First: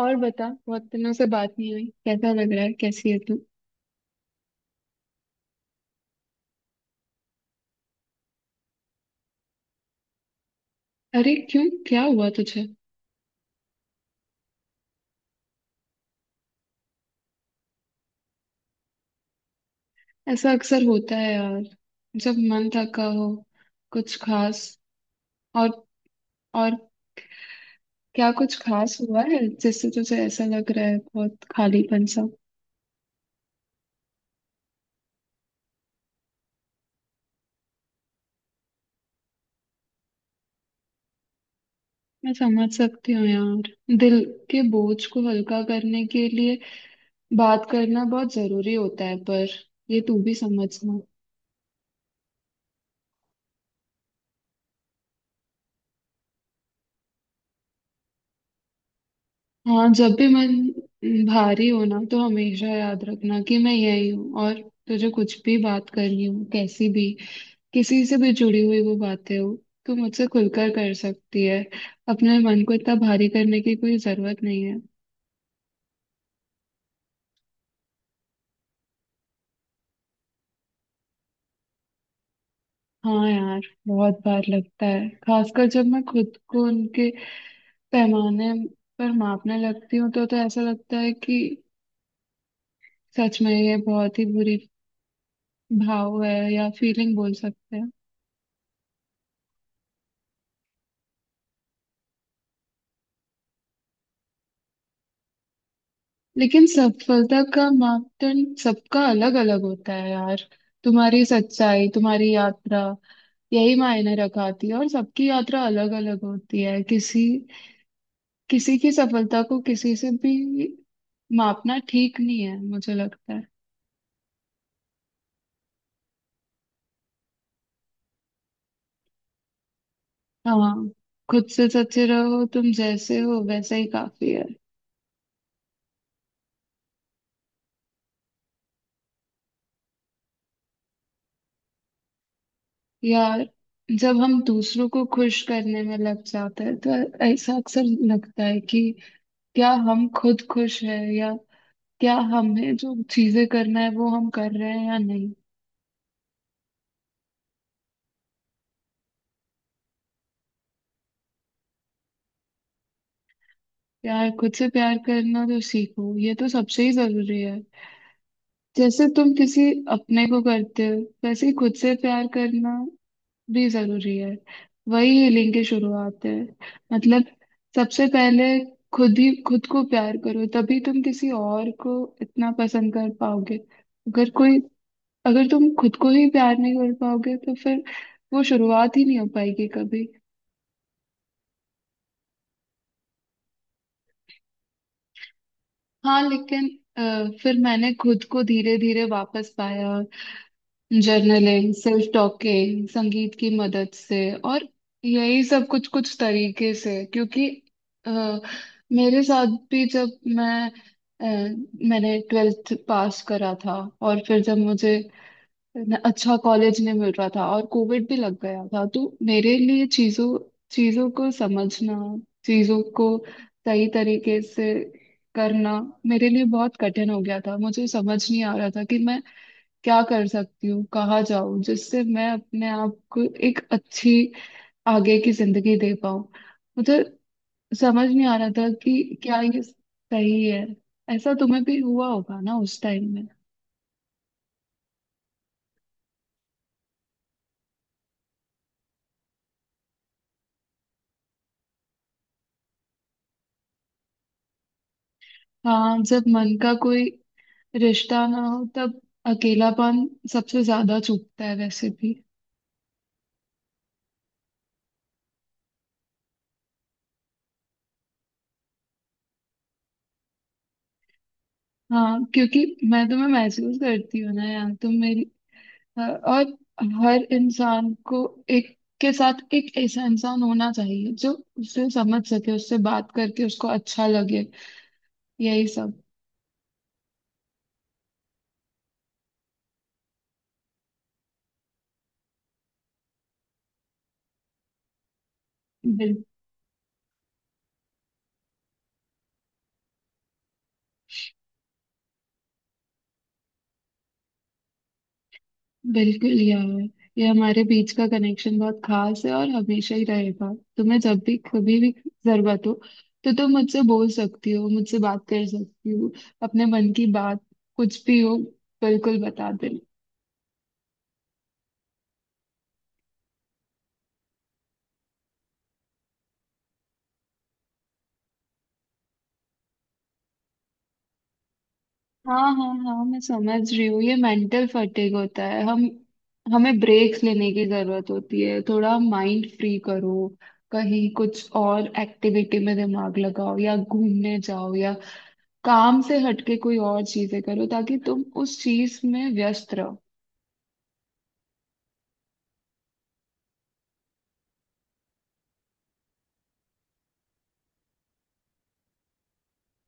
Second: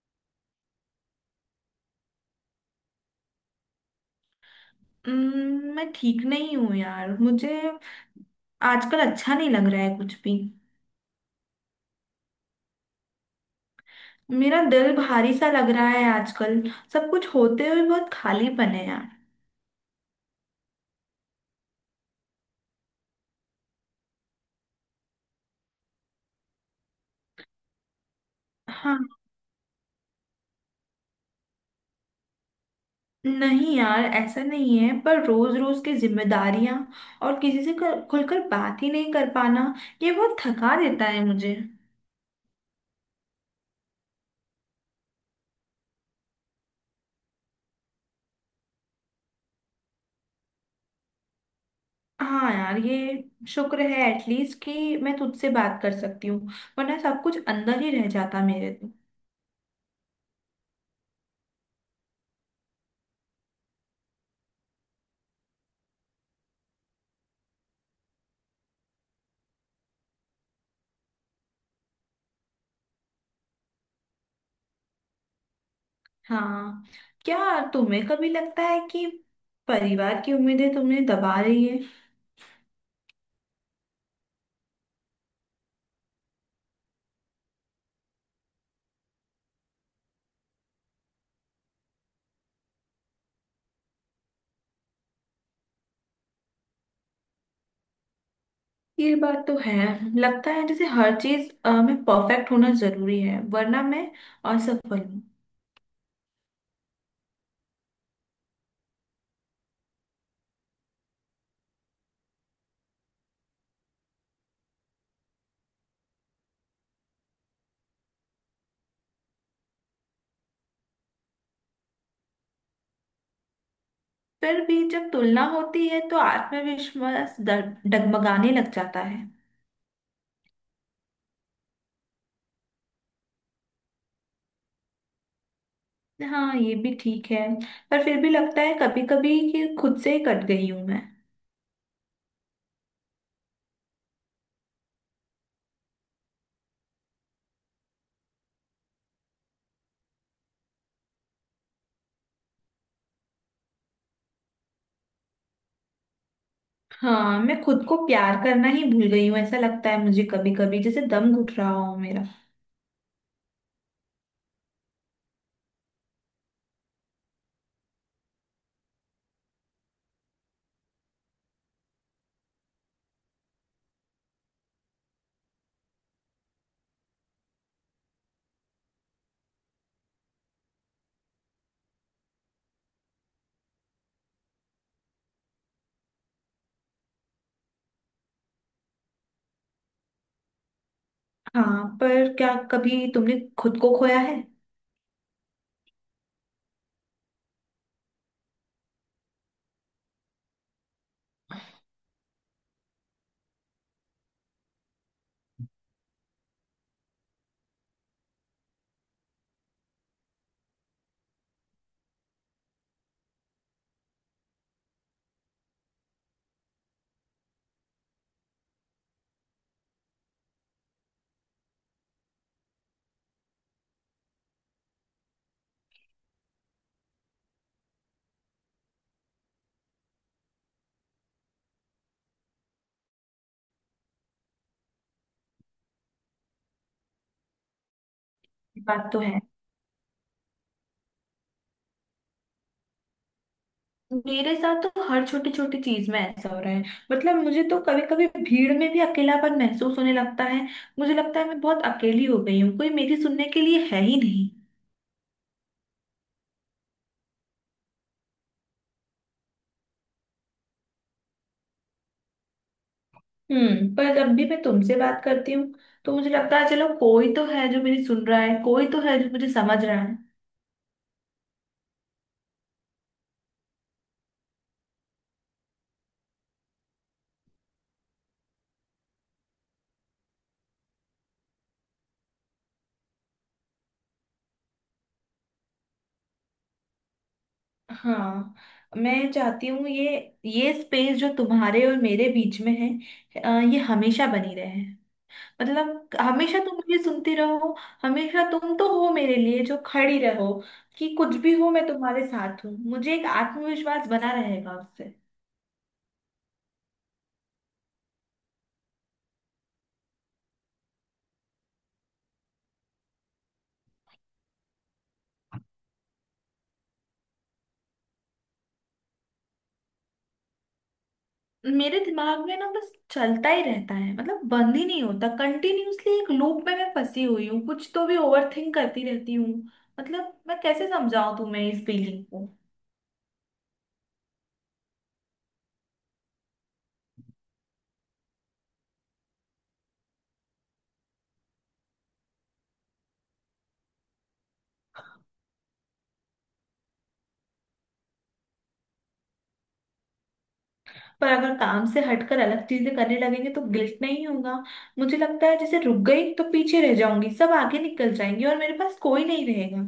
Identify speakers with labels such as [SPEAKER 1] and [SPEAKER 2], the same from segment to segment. [SPEAKER 1] और बता, बहुत दिनों से बात नहीं हुई। कैसा लग रहा है? कैसी है तू?
[SPEAKER 2] मैं ठीक नहीं हूँ यार। मुझे आजकल अच्छा नहीं लग रहा है कुछ भी।
[SPEAKER 1] अरे क्यों? क्या हुआ तुझे?
[SPEAKER 2] मेरा दिल भारी सा लग रहा है आजकल। सब कुछ होते हुए बहुत खालीपन है यार।
[SPEAKER 1] ऐसा अक्सर होता है यार, जब मन थका हो। कुछ खास और और क्या कुछ खास
[SPEAKER 2] हाँ,
[SPEAKER 1] हुआ है जिससे तुझे ऐसा लग रहा है, बहुत खालीपन सा?
[SPEAKER 2] नहीं यार ऐसा नहीं है, पर रोज रोज की जिम्मेदारियां और किसी से खुलकर बात ही नहीं कर पाना, ये बहुत थका देता है मुझे।
[SPEAKER 1] मैं समझ सकती हूँ यार। दिल के बोझ को हल्का करने के लिए बात करना बहुत जरूरी होता है, पर ये तू भी समझना।
[SPEAKER 2] हाँ यार, ये शुक्र है एटलीस्ट कि मैं तुझसे बात कर सकती हूँ, वरना सब कुछ अंदर ही रह जाता मेरे तो।
[SPEAKER 1] हाँ, जब भी मन भारी हो ना तो हमेशा याद रखना कि मैं यही हूँ, और तुझे कुछ भी बात करनी हो, कैसी भी, किसी से भी जुड़ी हुई वो बातें हो, तू मुझसे खुलकर कर सकती है। अपने मन को इतना भारी करने की कोई जरूरत नहीं है।
[SPEAKER 2] हाँ। क्या तुम्हें कभी लगता है कि परिवार की उम्मीदें तुमने दबा रही है।
[SPEAKER 1] हाँ यार, बहुत बार लगता है, खासकर जब मैं खुद को उनके पैमाने पर मापने लगती हूँ तो ऐसा लगता है कि सच में ये बहुत ही बुरी भाव है, या फीलिंग बोल सकते हैं।
[SPEAKER 2] ये बात तो है। लगता है जैसे हर चीज में परफेक्ट होना जरूरी है, वरना मैं असफल हूँ।
[SPEAKER 1] लेकिन सफलता का मापदंड सबका अलग अलग होता है यार। तुम्हारी सच्चाई, तुम्हारी यात्रा, यही मायने रखाती है। और सबकी यात्रा अलग अलग होती है। किसी किसी की सफलता को किसी से भी मापना ठीक नहीं है, मुझे लगता है।
[SPEAKER 2] फिर भी जब तुलना होती है तो आत्मविश्वास डगमगाने लग जाता है।
[SPEAKER 1] हाँ, खुद से सच्चे रहो, तुम जैसे हो वैसे ही काफी है।
[SPEAKER 2] हाँ ये भी ठीक है। पर फिर भी लगता है कभी कभी कि खुद से ही कट गई हूँ मैं।
[SPEAKER 1] यार, जब हम दूसरों को खुश करने में लग जाते हैं तो ऐसा अक्सर लगता है कि क्या हम खुद खुश हैं, या क्या हमें जो चीजें करना है वो हम कर रहे हैं या नहीं।
[SPEAKER 2] हाँ, मैं खुद को प्यार करना ही भूल गई हूँ। ऐसा लगता है मुझे कभी कभी जैसे दम घुट रहा हो मेरा।
[SPEAKER 1] प्यार, खुद से प्यार करना तो सीखो, ये तो सबसे ही जरूरी है। जैसे तुम किसी अपने को करते हो वैसे ही खुद से प्यार करना भी जरूरी है। वही हीलिंग की शुरुआत है। मतलब, सबसे पहले खुद ही खुद को प्यार करो, तभी तुम किसी और को इतना पसंद कर पाओगे। अगर कोई, अगर तुम खुद को ही प्यार नहीं कर पाओगे तो फिर वो शुरुआत ही नहीं हो पाएगी कभी।
[SPEAKER 2] हाँ, पर क्या कभी तुमने खुद को खोया है।
[SPEAKER 1] हाँ, लेकिन अ, फिर मैंने खुद को धीरे धीरे वापस पाया। जर्नलिंग, सेल्फ टॉकिंग, संगीत की मदद से। और यही सब कुछ कुछ तरीके से, क्योंकि अ, मेरे साथ भी जब मैं मैंने ट्वेल्थ पास करा था, और फिर जब मुझे अच्छा कॉलेज नहीं मिल रहा था और कोविड भी लग गया था, तो मेरे लिए चीजों चीजों को समझना, चीजों को सही तरीके से करना मेरे लिए बहुत कठिन हो गया था। मुझे समझ नहीं आ रहा था कि मैं क्या कर सकती हूँ, कहाँ जाऊँ, जिससे मैं अपने आप को एक अच्छी आगे की जिंदगी दे पाऊँ। मुझे समझ नहीं आ रहा था
[SPEAKER 2] ये बात
[SPEAKER 1] कि
[SPEAKER 2] तो
[SPEAKER 1] क्या
[SPEAKER 2] है।
[SPEAKER 1] ये सही है। ऐसा तुम्हें भी हुआ होगा ना उस टाइम में?
[SPEAKER 2] मेरे साथ तो हर छोटी छोटी चीज में ऐसा हो रहा है। मतलब मुझे तो कभी कभी भीड़ में भी अकेलापन महसूस होने लगता है। मुझे लगता है मैं बहुत अकेली हो गई हूँ, कोई मेरी सुनने के लिए है ही नहीं।
[SPEAKER 1] हाँ, जब मन का कोई रिश्ता ना हो तब अकेलापन सबसे ज्यादा चुभता है वैसे भी।
[SPEAKER 2] हम्म, पर जब भी मैं तुमसे बात करती हूँ तो मुझे लगता है चलो कोई तो है जो मेरी सुन रहा है, कोई तो है जो मुझे समझ रहा है।
[SPEAKER 1] हाँ, क्योंकि मैं तुम्हें महसूस करती हूँ ना यार, तुम मेरी। और हर इंसान को एक के साथ एक ऐसा इंसान होना चाहिए जो उसे समझ सके, उससे बात करके उसको अच्छा लगे, यही सब।
[SPEAKER 2] हाँ, मैं चाहती हूँ ये स्पेस जो तुम्हारे और मेरे बीच में है ये हमेशा बनी रहे। मतलब हमेशा तुम मुझे सुनती रहो, हमेशा तुम तो हो मेरे लिए जो खड़ी रहो कि कुछ भी हो मैं तुम्हारे साथ हूँ, मुझे एक आत्मविश्वास बना रहेगा उससे।
[SPEAKER 1] बिल्कुल यार, ये हमारे बीच का कनेक्शन बहुत खास है और हमेशा ही रहेगा। तुम्हें जब भी, कभी भी जरूरत हो तो तुम मुझसे बोल सकती हो, मुझसे बात कर सकती हो। अपने मन की बात, कुछ भी हो, बिल्कुल बता देना।
[SPEAKER 2] मेरे दिमाग में ना बस चलता ही रहता है, मतलब बंद ही नहीं होता कंटिन्यूअसली, एक लूप में मैं फंसी हुई हूँ, कुछ तो भी ओवर थिंक करती रहती हूँ। मतलब मैं कैसे समझाऊं तुम्हें इस फीलिंग
[SPEAKER 1] हाँ
[SPEAKER 2] को।
[SPEAKER 1] हाँ हाँ, मैं समझ रही हूँ। ये मेंटल फटीग होता है। हम हमें ब्रेक्स लेने की जरूरत होती है। थोड़ा माइंड फ्री करो, कहीं कुछ और एक्टिविटी में दिमाग लगाओ, या घूमने जाओ, या काम से हटके कोई और चीजें करो, ताकि तुम उस चीज में व्यस्त रहो।
[SPEAKER 2] पर अगर काम से हटकर अलग चीजें करने लगेंगे तो गिल्ट नहीं होगा। मुझे लगता है जैसे रुक गई तो पीछे रह जाऊंगी, सब आगे निकल जाएंगे और मेरे पास कोई नहीं रहेगा।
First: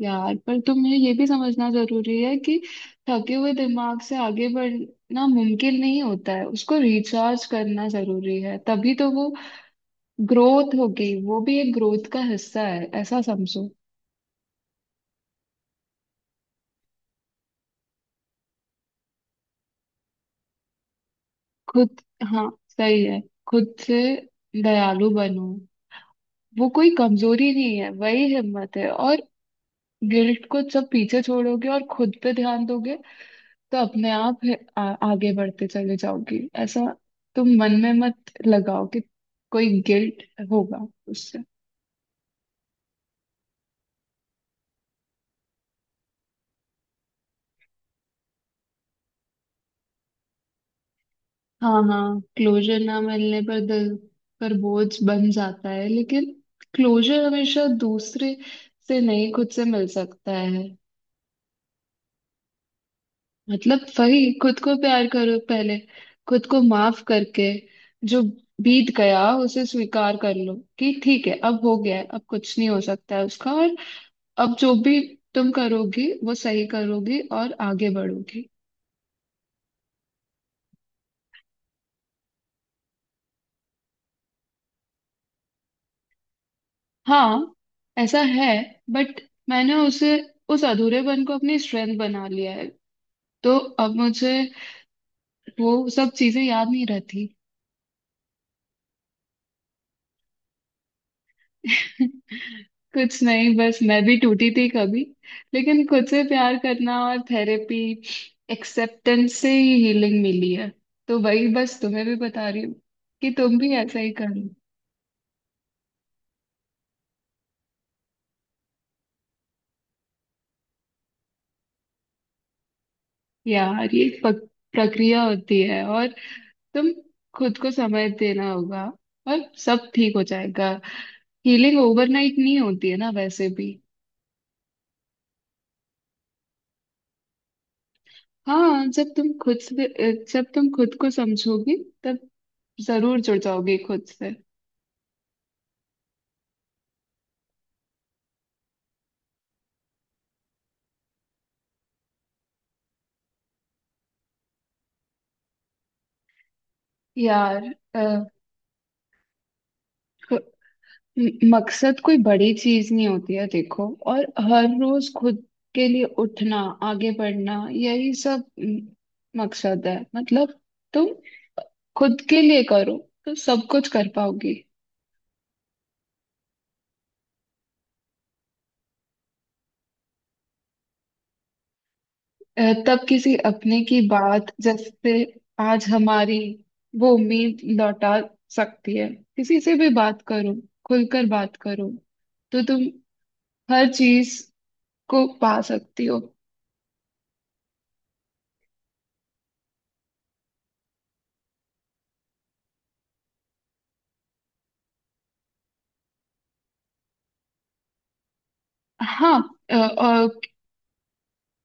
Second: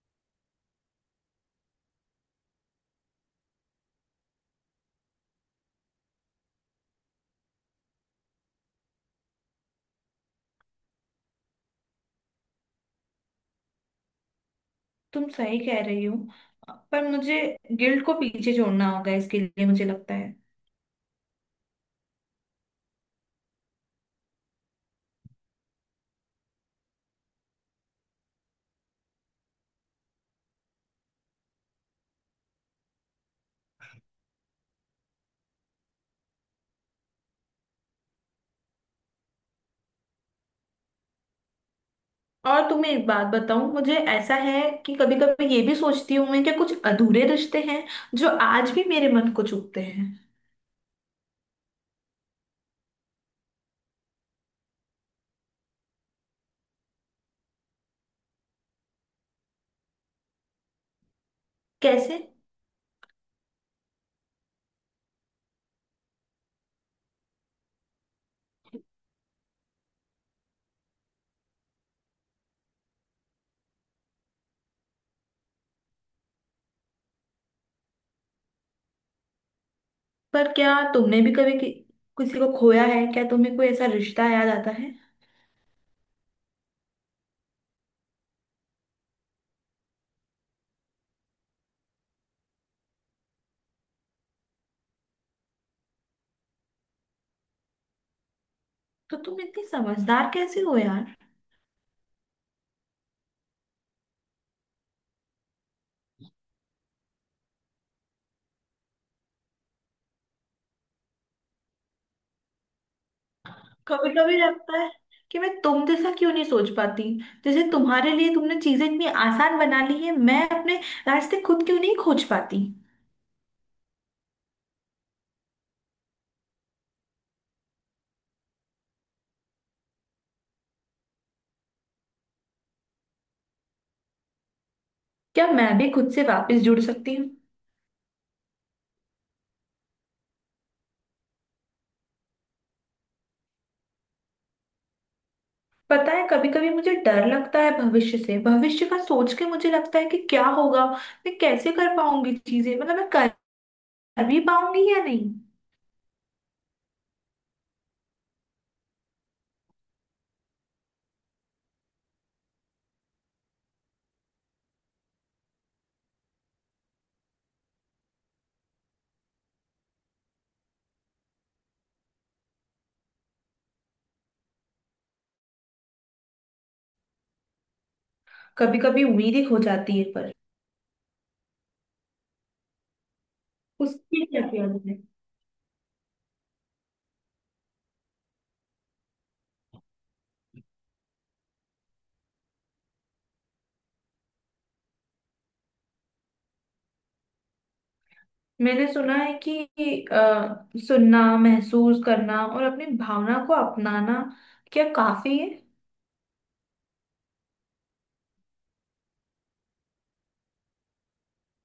[SPEAKER 1] यार, पर तुम्हें ये भी समझना जरूरी है कि थके हुए दिमाग से आगे बढ़ना मुमकिन नहीं होता है। उसको रिचार्ज करना जरूरी है, तभी तो वो ग्रोथ होगी। वो भी एक ग्रोथ का हिस्सा है, ऐसा समझो।
[SPEAKER 2] तुम सही कह रही हो। पर मुझे गिल्ड को पीछे छोड़ना होगा इसके लिए मुझे लगता है।
[SPEAKER 1] खुद, हाँ, सही है, खुद से दयालु बनो। वो कोई कमजोरी नहीं है, वही हिम्मत है। और गिल्ट को जब पीछे छोड़ोगे और खुद पे ध्यान दोगे, तो अपने आप आगे बढ़ते चले जाओगी। ऐसा तुम मन में मत लगाओ कि कोई गिल्ट होगा उससे।
[SPEAKER 2] और तुम्हें एक बात बताऊं, मुझे ऐसा है कि कभी कभी ये भी सोचती हूं मैं कि कुछ अधूरे रिश्ते हैं जो आज भी मेरे मन को चुभते हैं।
[SPEAKER 1] हाँ हाँ, क्लोजर ना मिलने पर दिल पर बोझ बन जाता है, लेकिन क्लोजर हमेशा दूसरे से नहीं, खुद से मिल सकता है।
[SPEAKER 2] कैसे।
[SPEAKER 1] मतलब वही, खुद को प्यार करो पहले, खुद को माफ करके। जो बीत गया उसे स्वीकार कर लो कि ठीक है, अब हो गया है, अब कुछ नहीं हो सकता है उसका। और अब जो भी तुम करोगी वो सही करोगी और आगे बढ़ोगी।
[SPEAKER 2] पर क्या तुमने भी कभी किसी को खोया है। क्या तुम्हें कोई ऐसा रिश्ता याद आता है।
[SPEAKER 1] हाँ, ऐसा है, बट मैंने उसे, उस अधूरेपन को अपनी स्ट्रेंथ बना लिया है। तो अब मुझे वो सब चीजें याद नहीं रहती।
[SPEAKER 2] तो तुम इतनी समझदार कैसे हो यार।
[SPEAKER 1] कुछ नहीं, बस मैं भी टूटी थी कभी, लेकिन खुद से प्यार करना और थेरेपी, एक्सेप्टेंस से ही हीलिंग मिली है। तो वही बस तुम्हें भी बता रही हूँ कि तुम भी ऐसा ही
[SPEAKER 2] कभी कभी
[SPEAKER 1] करो।
[SPEAKER 2] लगता है कि मैं तुम जैसा क्यों नहीं सोच पाती। जैसे तुम्हारे लिए तुमने चीजें इतनी आसान बना ली है, मैं अपने रास्ते खुद क्यों नहीं खोज पाती।
[SPEAKER 1] यार, ये एक प्रक्रिया होती है, और तुम खुद को समय देना होगा और सब ठीक हो जाएगा। हीलिंग ओवरनाइट नहीं होती है ना वैसे भी।
[SPEAKER 2] क्या मैं भी खुद से वापस जुड़ सकती हूँ।
[SPEAKER 1] हाँ, जब तुम खुद से जब तुम खुद को समझोगी तब जरूर जुड़ जाओगी खुद से।
[SPEAKER 2] पता है कभी कभी मुझे डर लगता है भविष्य से, भविष्य का सोच के मुझे लगता है कि क्या होगा, मैं कैसे कर पाऊंगी चीजें, मतलब मैं कर भी पाऊंगी या नहीं।
[SPEAKER 1] यार, अ, क- मकसद कोई बड़ी चीज नहीं होती है, देखो। और हर रोज खुद के लिए उठना, आगे बढ़ना, यही सब मकसद है। मतलब तुम खुद के लिए करो तो सब कुछ कर पाओगी।
[SPEAKER 2] कभी कभी उम्मीद ही खो जाती है पर
[SPEAKER 1] तब किसी अपने की
[SPEAKER 2] उसकी क्या
[SPEAKER 1] बात,
[SPEAKER 2] किया जाए?
[SPEAKER 1] जैसे आज हमारी, वो उम्मीद लौटा सकती है। किसी से भी बात करो, खुलकर बात करो तो तुम हर चीज को पा सकती हो।
[SPEAKER 2] मैंने सुना है कि सुनना, महसूस करना और अपनी भावना को अपनाना, क्या काफी है।
[SPEAKER 1] हाँ, अ, अ,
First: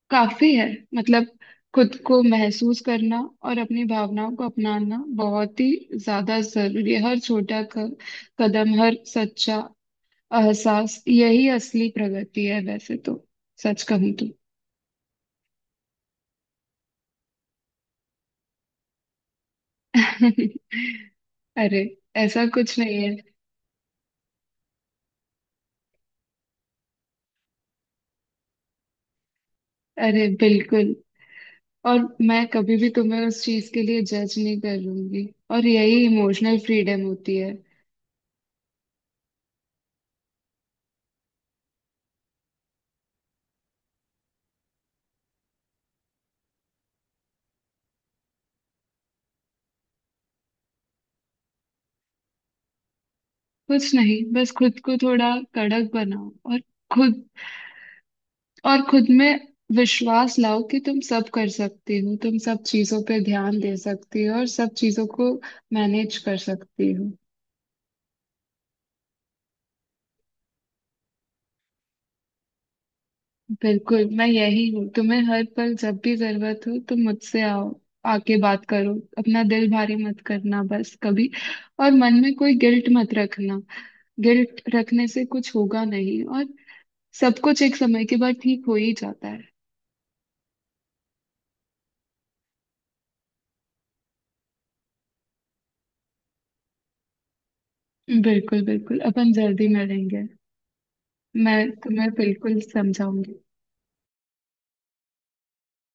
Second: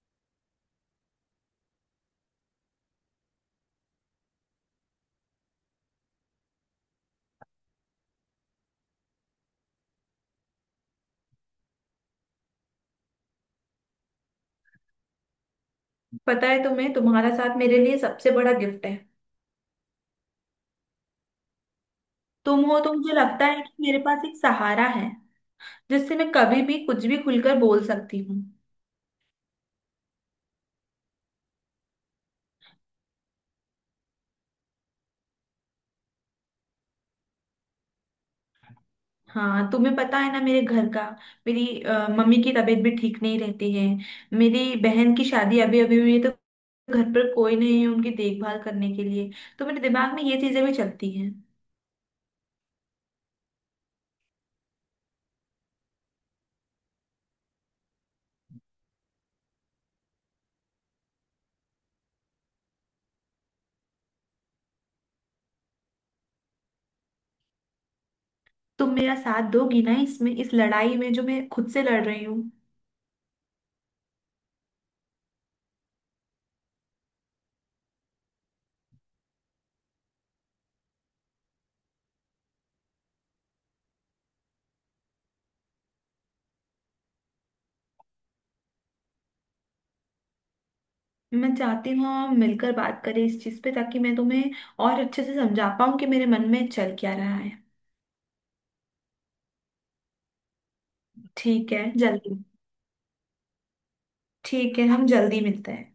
[SPEAKER 1] काफी है। मतलब खुद को महसूस करना और अपनी भावनाओं को अपनाना बहुत ही ज्यादा जरूरी है। हर छोटा कदम, हर सच्चा एहसास, यही असली प्रगति है वैसे तो, सच कहूँ तो।
[SPEAKER 2] पता है तुम्हें, तुम्हारा साथ मेरे लिए सबसे बड़ा गिफ्ट है।
[SPEAKER 1] अरे, ऐसा
[SPEAKER 2] तुम
[SPEAKER 1] कुछ
[SPEAKER 2] हो तो
[SPEAKER 1] नहीं
[SPEAKER 2] मुझे
[SPEAKER 1] है।
[SPEAKER 2] लगता है कि मेरे पास एक सहारा है जिससे मैं कभी भी कुछ भी खुलकर बोल सकती हूँ।
[SPEAKER 1] अरे बिल्कुल, और मैं कभी भी तुम्हें उस चीज के लिए जज नहीं करूंगी, और यही इमोशनल फ्रीडम होती है।
[SPEAKER 2] हाँ तुम्हें पता है ना, मेरे घर का, मेरी मम्मी की तबीयत भी ठीक नहीं रहती है, मेरी बहन की शादी अभी अभी हुई है तो घर पर कोई नहीं है उनकी देखभाल करने के लिए। तो मेरे दिमाग में ये चीजें भी चलती हैं।
[SPEAKER 1] कुछ नहीं, बस खुद को थोड़ा कड़क बनाओ, और खुद, और खुद में विश्वास लाओ कि तुम सब कर सकती हो, तुम सब चीजों पे ध्यान दे सकती हो और सब चीजों को मैनेज कर सकती हो।
[SPEAKER 2] तुम मेरा साथ दोगी ना इसमें, इस लड़ाई में जो मैं खुद से लड़ रही हूँ।
[SPEAKER 1] बिल्कुल, मैं यही हूँ। तुम्हें हर पल जब भी जरूरत हो, तुम मुझसे आओ, आके बात करो। अपना दिल भारी मत करना बस कभी, और मन में कोई गिल्ट मत रखना। गिल्ट रखने से कुछ होगा नहीं, और सब कुछ एक समय के बाद ठीक हो ही जाता है।
[SPEAKER 2] मैं चाहती हूँ हम मिलकर बात करें इस चीज़ पे ताकि मैं तुम्हें और अच्छे से समझा पाऊँ कि मेरे मन में चल क्या रहा है।
[SPEAKER 1] बिल्कुल बिल्कुल, अपन जल्दी मिलेंगे। मैं
[SPEAKER 2] ठीक है,
[SPEAKER 1] तुम्हें
[SPEAKER 2] जल्दी।
[SPEAKER 1] बिल्कुल समझाऊंगी।
[SPEAKER 2] ठीक है, हम जल्दी मिलते हैं।